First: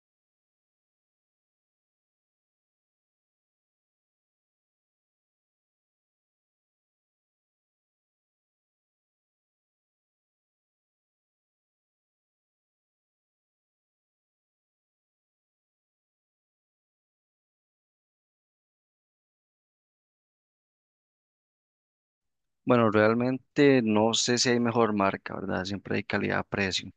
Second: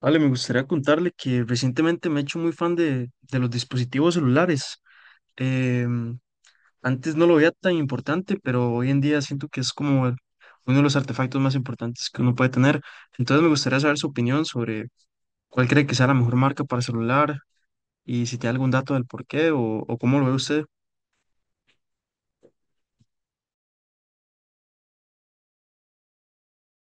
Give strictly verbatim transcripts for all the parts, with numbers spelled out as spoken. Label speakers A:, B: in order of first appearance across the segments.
A: Vale, me gustaría contarle que recientemente me he hecho muy fan de, de los dispositivos celulares. Em, antes no lo veía tan importante, pero hoy en día siento que es como el- uno de los artefactos más importantes que uno puede tener. Entonces me gustaría saber su opinión sobre cuál cree que sea la mejor marca para celular y si tiene algún dato del por qué o, o cómo lo ve usted.
B: Bueno, realmente no sé si hay mejor marca, ¿verdad? Siempre hay calidad-precio.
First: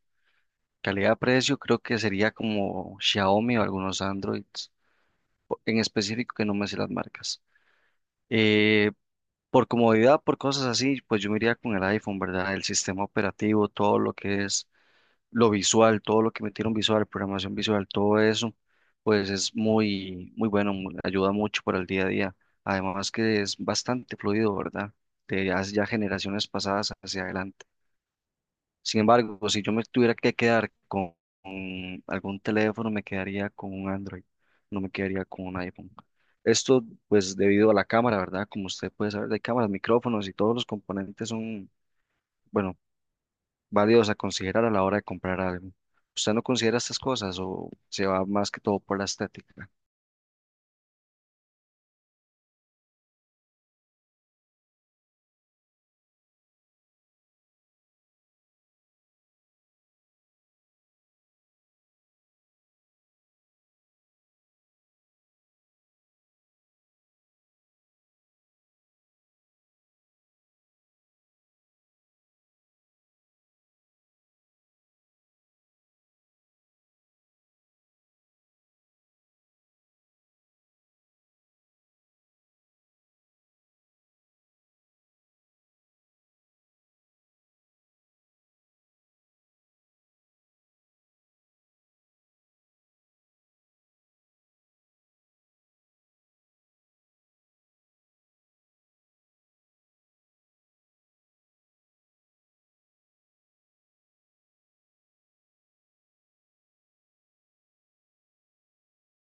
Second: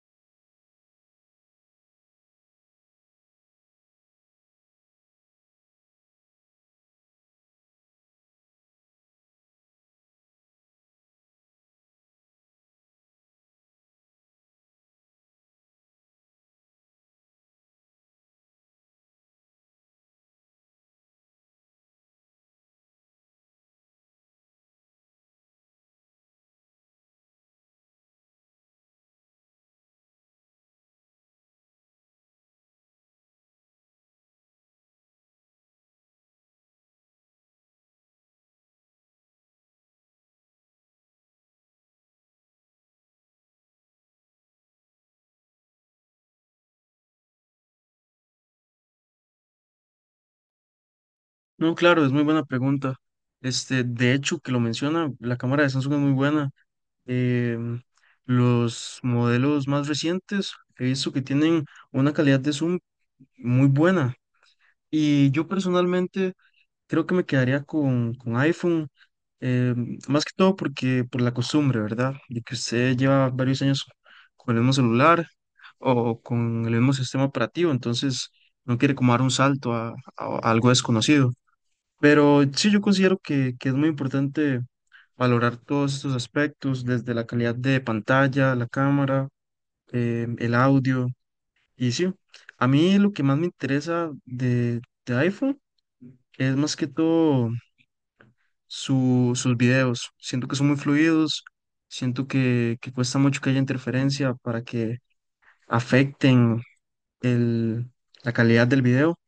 B: Calidad-precio creo que sería como Xiaomi o algunos Androids, o- en específico que no me sé las marcas. Eh, por comodidad, por cosas así, pues yo me iría con el iPhone, ¿verdad? El sistema operativo, todo lo que es lo visual, todo lo que metieron visual, programación visual, todo eso, pues es muy, muy bueno, mu- ayuda mucho para el día a día. Además que es bastante fluido, ¿verdad? De ya ya generaciones pasadas hacia adelante. Sin embargo, pues, si yo me tuviera que quedar con, con algún teléfono, me quedaría con un Android, no me quedaría con un iPhone. Esto, pues, debido a la cámara, ¿verdad? Como usted puede saber, de cámaras, micrófonos y todos los componentes son, bueno, válidos a considerar a la hora de comprar algo. ¿Usted no considera estas cosas o se va más que todo por la estética?
A: No, claro, es muy buena pregunta. Este, de hecho, que lo menciona, la cámara de Samsung es muy buena. em, los modelos más recientes he visto que tienen una calidad de zoom muy buena y yo personalmente creo que me quedaría con, con iPhone, em, más que todo porque por la costumbre, ¿verdad? De que usted lleva varios años con el mismo celular o con el mismo sistema operativo, entonces no quiere como dar un salto a, a- a algo desconocido. Pero sí, yo considero que, que es muy importante valorar todos estos aspectos, desde la calidad de pantalla, la cámara, eh, el audio. Y sí, a mí lo que más me interesa de, de iPhone es más que todo su- sus videos. Siento que son muy fluidos, siento que, que cuesta mucho que haya interferencia para que afecten el, la calidad del video.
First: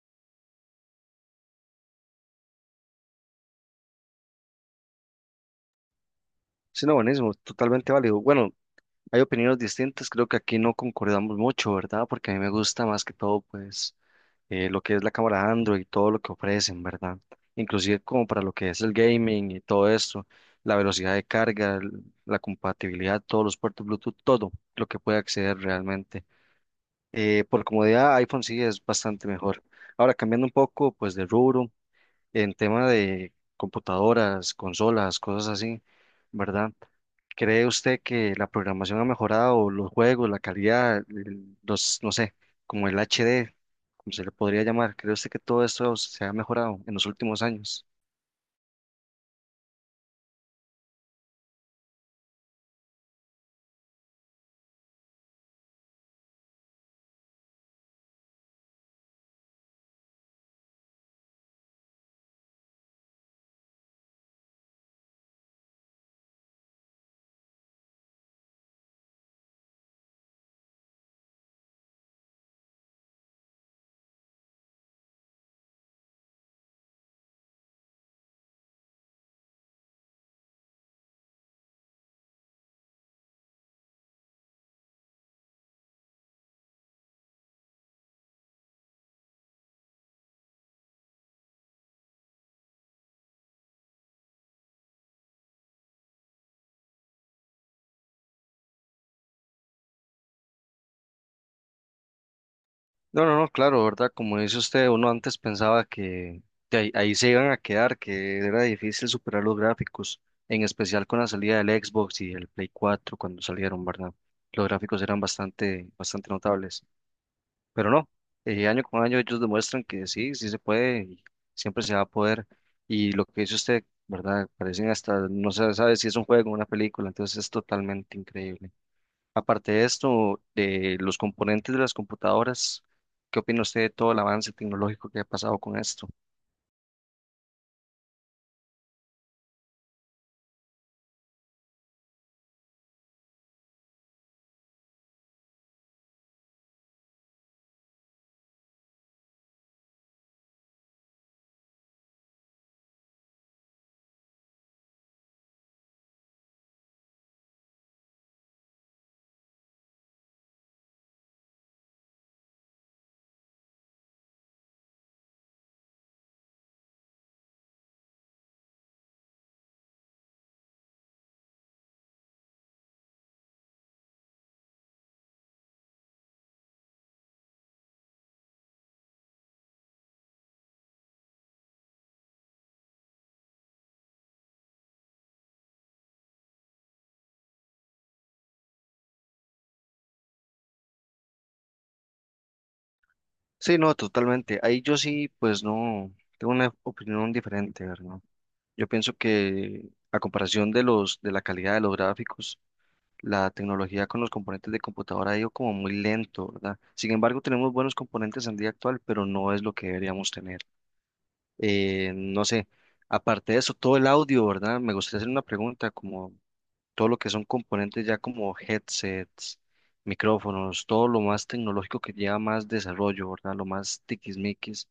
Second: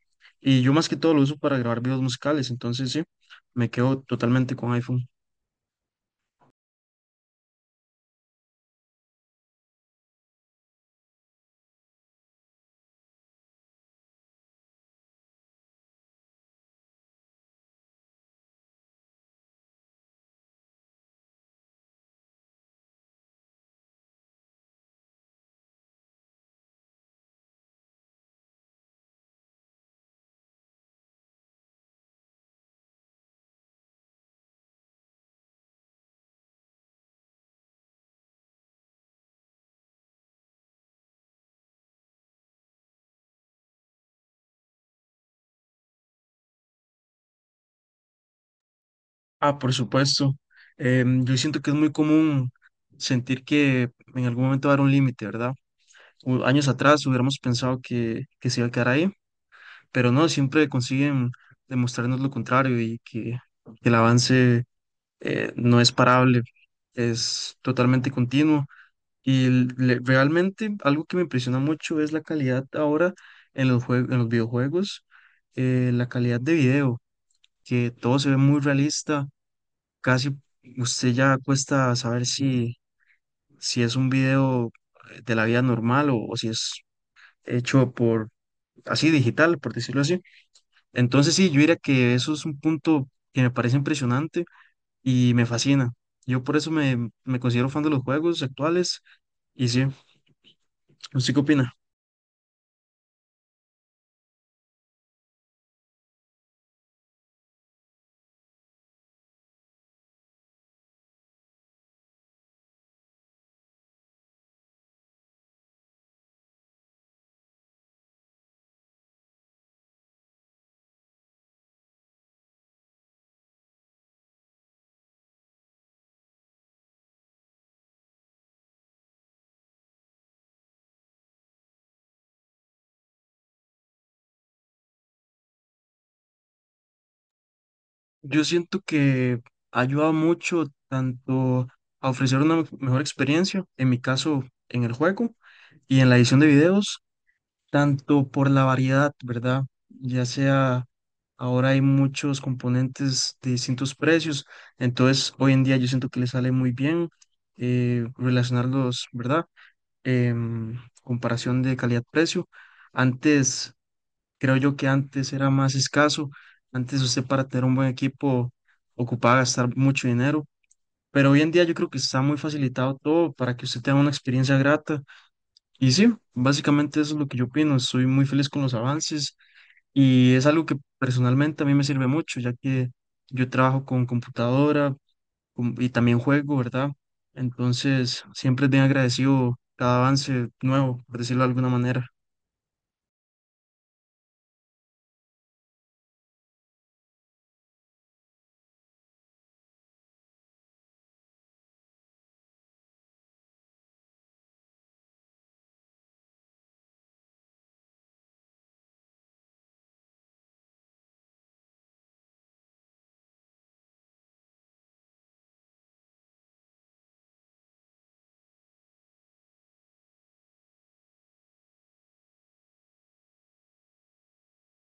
A: Y yo más que todo lo uso para grabar videos musicales, entonces sí, me quedo totalmente con iPhone.
B: Sí, no, buenísimo, totalmente válido. Bueno, hay opiniones distintas, creo que aquí no concordamos mucho, ¿verdad? Porque a mí me gusta más que todo, pues eh, lo que es la cámara Android, todo lo que ofrecen, ¿verdad? Inclusive como para lo que es el gaming y todo esto, la velocidad de carga, el- la compatibilidad, todos los puertos Bluetooth, todo lo que puede acceder realmente. Eh, por comodidad, iPhone sí es bastante mejor. Ahora, cambiando un poco, pues de rubro, en tema de computadoras, consolas, cosas así, ¿verdad? ¿Cree usted que la programación ha mejorado, los juegos, la calidad, el- los, no sé, como el H D, como se le podría llamar? ¿Cree usted que todo esto se ha mejorado en los últimos años?
A: Ah, por supuesto. Em, yo siento que es muy común sentir que en algún momento va a haber un límite, ¿verdad? U- años atrás hubiéramos pensado que, que se iba a quedar ahí, pero no, siempre consiguen demostrarnos lo contrario y que, que el avance eh, no es parable, es totalmente continuo. Y l- le- realmente algo que me impresiona mucho es la calidad ahora en los jue- en los videojuegos, eh, la calidad de video, que todo se ve muy realista, casi usted ya cuesta saber si, si es un video de la vida normal o, o si es hecho por así digital, por decirlo así. Entonces sí, yo diría que eso es un punto que me parece impresionante y me fascina. Yo por eso me, me considero fan de los juegos actuales y sí, ¿usted qué opina?
B: No, no, no, claro, ¿verdad? Como dice usted, uno antes pensaba que de ahí, ahí se iban a quedar, que era difícil superar los gráficos, en especial con la salida del Xbox y el Play cuatro cuando salieron, ¿verdad? Los gráficos eran bastante, bastante notables. Pero no, eh, año con año ellos demuestran que sí, sí se puede y siempre se va a poder. Y lo que dice usted, ¿verdad? Parecen hasta, no se sabe si es un juego o una película, entonces es totalmente increíble. Aparte de esto, de los componentes de las computadoras, ¿qué opina usted de todo el avance tecnológico que ha pasado con esto?
A: Yo siento que ha ayudado mucho, tanto a ofrecer una mejor experiencia, en mi caso en el juego y en la edición de videos, tanto por la variedad, ¿verdad? Ya sea ahora hay muchos componentes de distintos precios, entonces hoy en día yo siento que le sale muy bien eh, relacionarlos, ¿verdad? Em, Comparación de calidad-precio. Antes, creo yo que antes era más escaso, antes usted para tener un buen equipo ocupaba gastar mucho dinero, pero hoy en día yo creo que está muy facilitado todo para que usted tenga una experiencia grata y sí, básicamente eso es lo que yo opino. Estoy muy feliz con los avances y es algo que personalmente a mí me sirve mucho, ya que yo trabajo con computadora con- y también juego, ¿verdad? Entonces, siempre es bien agradecido cada avance nuevo, por decirlo de alguna manera.
B: Sí, no, totalmente. Ahí yo sí, pues no, tengo una opinión diferente, ¿verdad? Yo pienso que a comparación de los, de la calidad de los gráficos, la tecnología con los componentes de computadora ha ido como muy lento, ¿verdad? Sin embargo, tenemos buenos componentes en día actual, pero no es lo que deberíamos tener. Eh, no sé, aparte de eso, todo el audio, ¿verdad? Me gustaría hacer una pregunta, como todo lo que son componentes ya como headsets, micrófonos, todo lo más tecnológico que lleva más desarrollo, ¿verdad? Lo más tiquismiquis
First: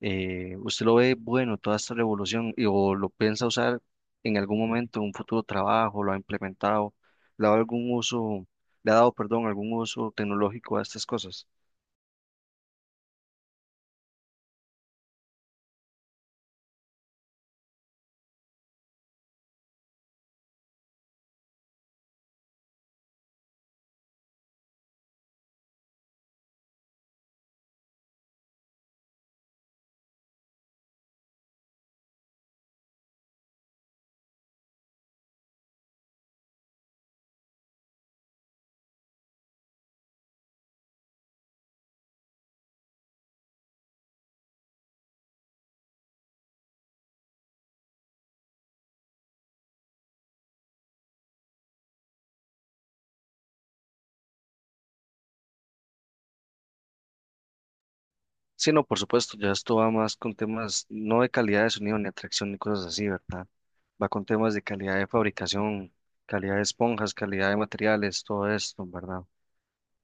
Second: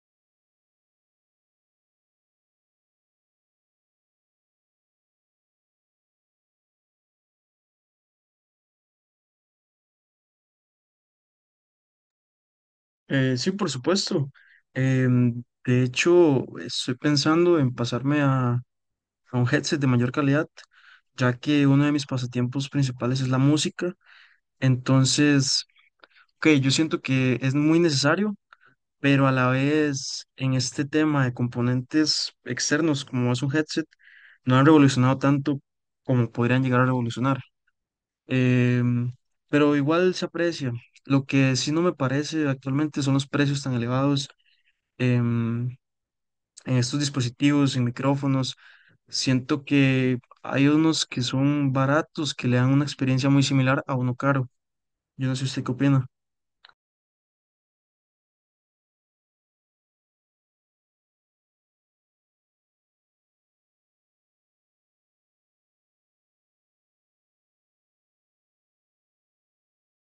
B: eh, ¿usted lo ve bueno toda esta revolución y, o lo piensa usar en algún momento, en un futuro trabajo, lo ha implementado, le ha dado algún uso, le ha dado, perdón, algún uso tecnológico a estas cosas?
A: Eh, sí, por supuesto. Em, de hecho, estoy pensando en pasarme a, a un headset de mayor calidad, ya que uno de mis pasatiempos principales es la música. Entonces… Ok, yo siento que es muy necesario, pero a la vez en este tema de componentes externos como es un headset, no han revolucionado tanto como podrían llegar a revolucionar. Em, pero igual se aprecia. Lo que sí no me parece actualmente son los precios tan elevados em, en estos dispositivos, en micrófonos. Siento que hay unos que son baratos, que le dan una experiencia muy similar a uno caro. Yo no sé usted qué opina.
B: Sí, no, por supuesto, ya esto va más con temas no de calidad de sonido ni atracción ni cosas así, ¿verdad? Va con temas de calidad de fabricación, calidad de esponjas, calidad de materiales, todo esto, ¿verdad?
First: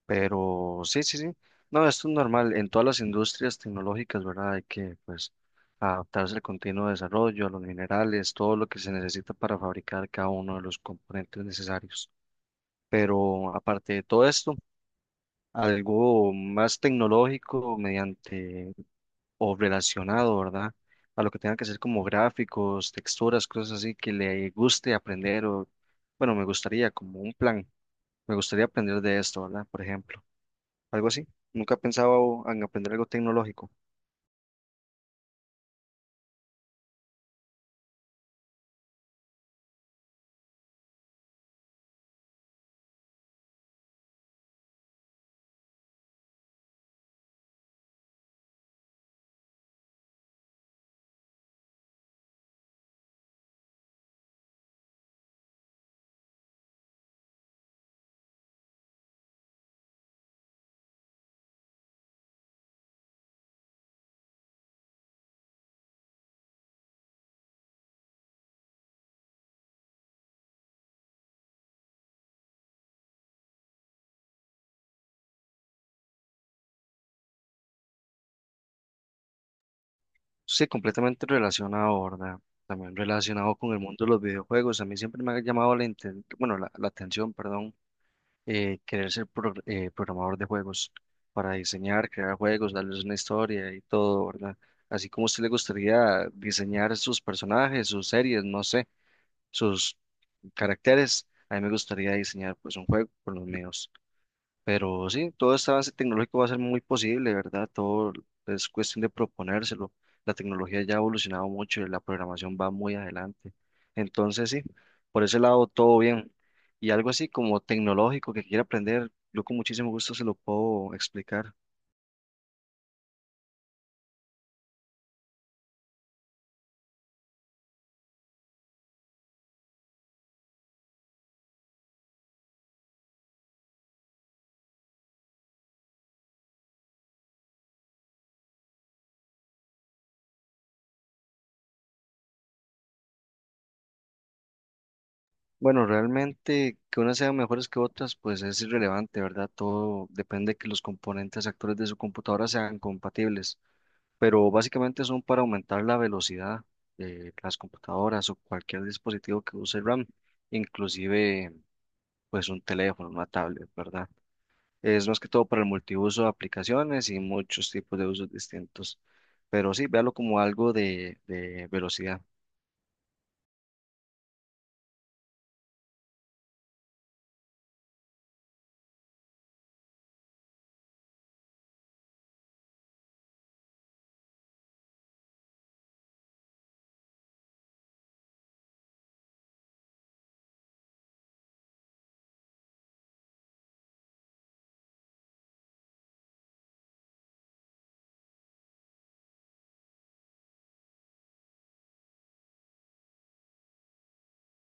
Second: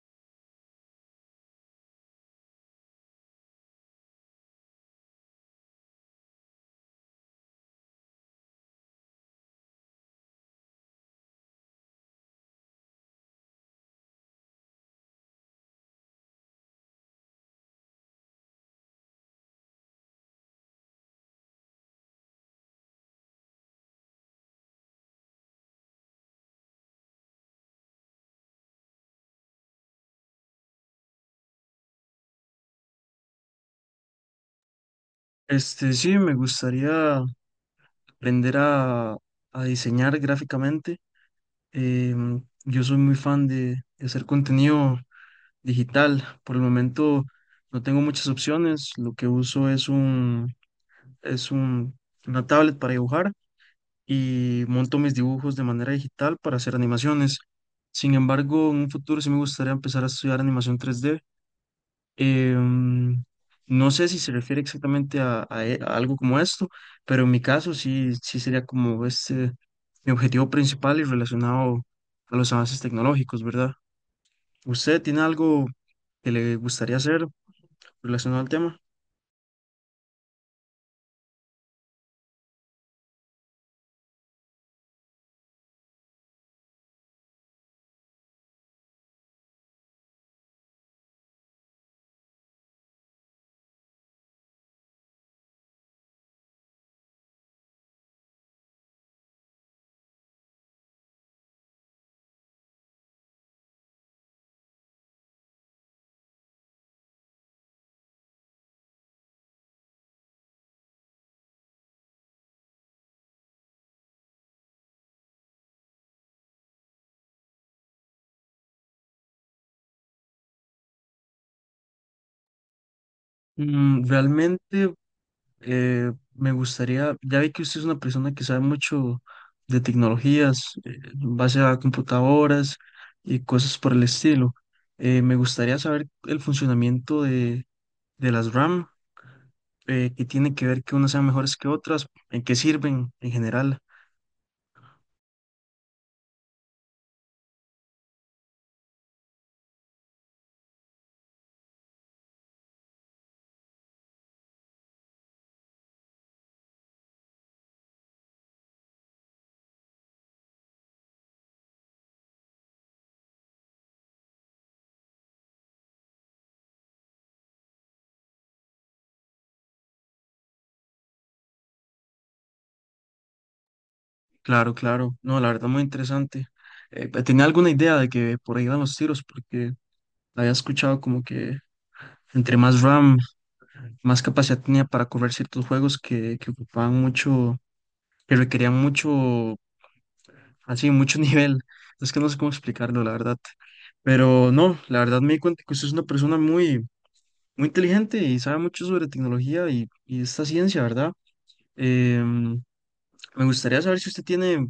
B: Pero sí, sí, sí. No, esto es normal en todas las industrias tecnológicas, ¿verdad? Hay que, pues, adaptarse al continuo desarrollo, a los minerales, todo lo que se necesita para fabricar cada uno de los componentes necesarios. Pero aparte de todo esto, algo más tecnológico mediante o relacionado, ¿verdad? A lo que tenga que ser como gráficos, texturas, cosas así que le guste aprender o, bueno, me gustaría como un plan, me gustaría aprender de esto, ¿verdad? Por ejemplo algo así. Nunca pensaba en aprender algo tecnológico.
A: Este, sí, me gustaría aprender a, a diseñar gráficamente. Em, yo soy muy fan de, de hacer contenido digital. Por el momento no tengo muchas opciones. Lo que uso es un, es un, una tablet para dibujar y monto mis dibujos de manera digital para hacer animaciones. Sin embargo, en un futuro sí me gustaría empezar a estudiar animación tres d. Em, no sé si se refiere exactamente a, a e- a algo como esto, pero en mi caso sí, sí sería como este mi objetivo principal y relacionado a los avances tecnológicos, ¿verdad? ¿Usted tiene algo que le gustaría hacer relacionado al tema?
B: Sí, completamente relacionado, ¿verdad? También relacionado con el mundo de los videojuegos. A mí siempre me ha llamado la, inten- bueno, la, la atención, perdón, eh, querer ser pro- eh, programador de juegos para diseñar, crear juegos, darles una historia y todo, ¿verdad? Así como a usted le gustaría diseñar sus personajes, sus series, no sé, sus caracteres, a mí me gustaría diseñar pues un juego con los míos. Pero sí, todo este avance tecnológico va a ser muy posible, ¿verdad? Todo es cuestión de proponérselo. La tecnología ya ha evolucionado mucho y la programación va muy adelante. Entonces, sí, por ese lado todo bien. Y algo así como tecnológico que quiera aprender, yo con muchísimo gusto se lo puedo explicar.
A: Mm, realmente eh, me gustaría, ya vi que usted es una persona que sabe mucho de tecnologías, eh, en base a computadoras y cosas por el estilo. Eh, me gustaría saber el funcionamiento de las R A M, eh, que tiene que ver que unas sean mejores que otras, en qué sirven en general.
B: Bueno, realmente que unas sean mejores que otras, pues es irrelevante, ¿verdad? Todo depende de que los componentes actores de su computadora sean compatibles. Pero básicamente son para aumentar la velocidad de las computadoras o cualquier dispositivo que use RAM, inclusive pues un teléfono, una tablet, ¿verdad? Es más que todo para el multiuso de aplicaciones y muchos tipos de usos distintos, pero sí, véalo como algo de, de velocidad.
A: Claro, claro. No, la verdad, muy interesante. Eh, pe- tenía alguna idea de que por ahí iban los tiros, porque había escuchado como que entre más R A M, más capacidad tenía para correr ciertos juegos que, que ocupaban mucho, que requerían mucho, así, mucho nivel. Es que no sé cómo explicarlo, la verdad. Pero no, la verdad me di cuenta que usted es una persona muy, muy inteligente y sabe mucho sobre tecnología y, y esta ciencia, ¿verdad? Em, Me gustaría saber si usted tiene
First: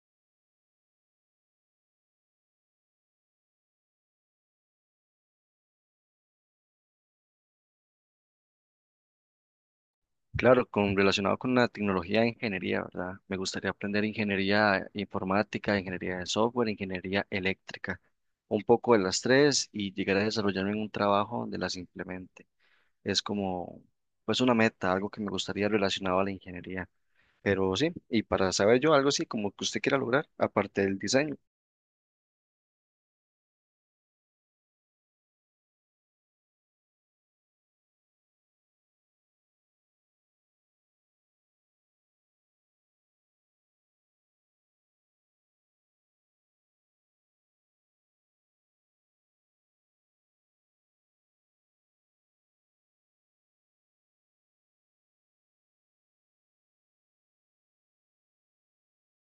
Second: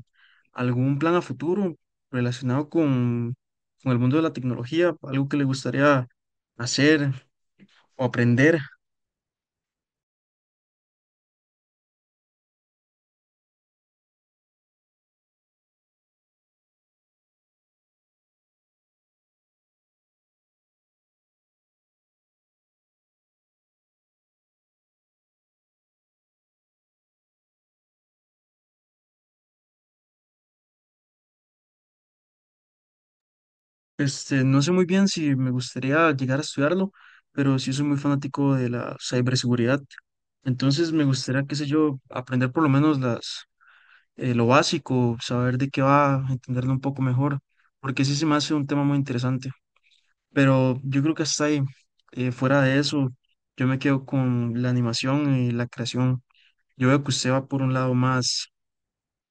A: algún plan a futuro relacionado con, con el mundo de la tecnología, algo que le gustaría hacer o aprender.
B: Claro, con, relacionado con la tecnología de ingeniería, ¿verdad? Me gustaría aprender ingeniería informática, ingeniería de software, ingeniería eléctrica, un poco de las tres y llegar a desarrollarme en un trabajo donde las implemente. Es como, pues una meta, algo que me gustaría relacionado a la ingeniería. Pero sí, y para saber yo algo así como que usted quiera lograr, aparte del diseño.
A: Este, no sé muy bien si me gustaría llegar a estudiarlo, pero sí soy muy fanático de la ciberseguridad. Entonces me gustaría, qué sé yo, aprender por lo menos las, eh, lo básico, saber de qué va, entenderlo un poco mejor, porque sí se me hace un tema muy interesante. Pero yo creo que hasta ahí, eh, fuera de eso, yo me quedo con la animación y la creación. Yo veo que usted va por un lado más,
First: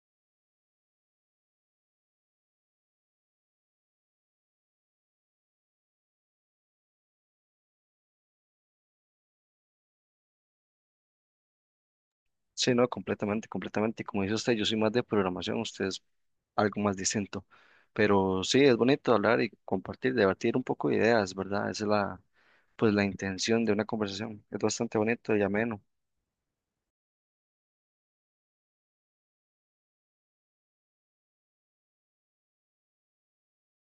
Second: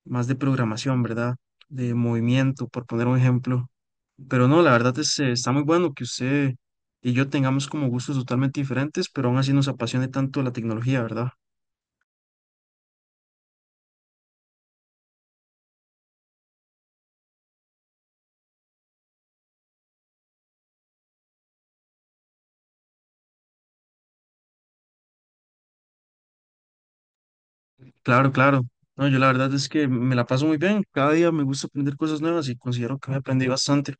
A: más de programación, ¿verdad? De movimiento, por poner un ejemplo. Pero no, la verdad es, eh, está muy bueno que usted y yo tengamos como gustos totalmente diferentes, pero aún así nos apasione tanto la tecnología, ¿verdad?
B: Sí, no, completamente, completamente. Como dice usted, yo soy más de programación, usted es algo más distinto. Pero sí, es bonito hablar y compartir, debatir un poco de ideas, ¿verdad? Esa es la, pues la intención de una conversación. Es bastante bonito y ameno.
A: Claro, claro. No, yo la verdad es que me la paso muy bien. Cada día me gusta aprender cosas nuevas y considero que me aprendí bastante.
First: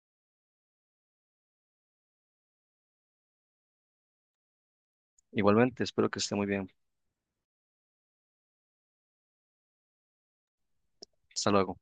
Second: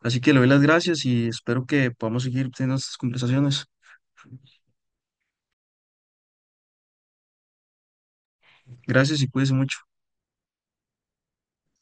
A: Así que le doy las gracias y espero que podamos seguir teniendo estas conversaciones.
B: Igualmente, espero que esté muy bien.
A: Gracias y cuídese mucho.
B: Hasta luego.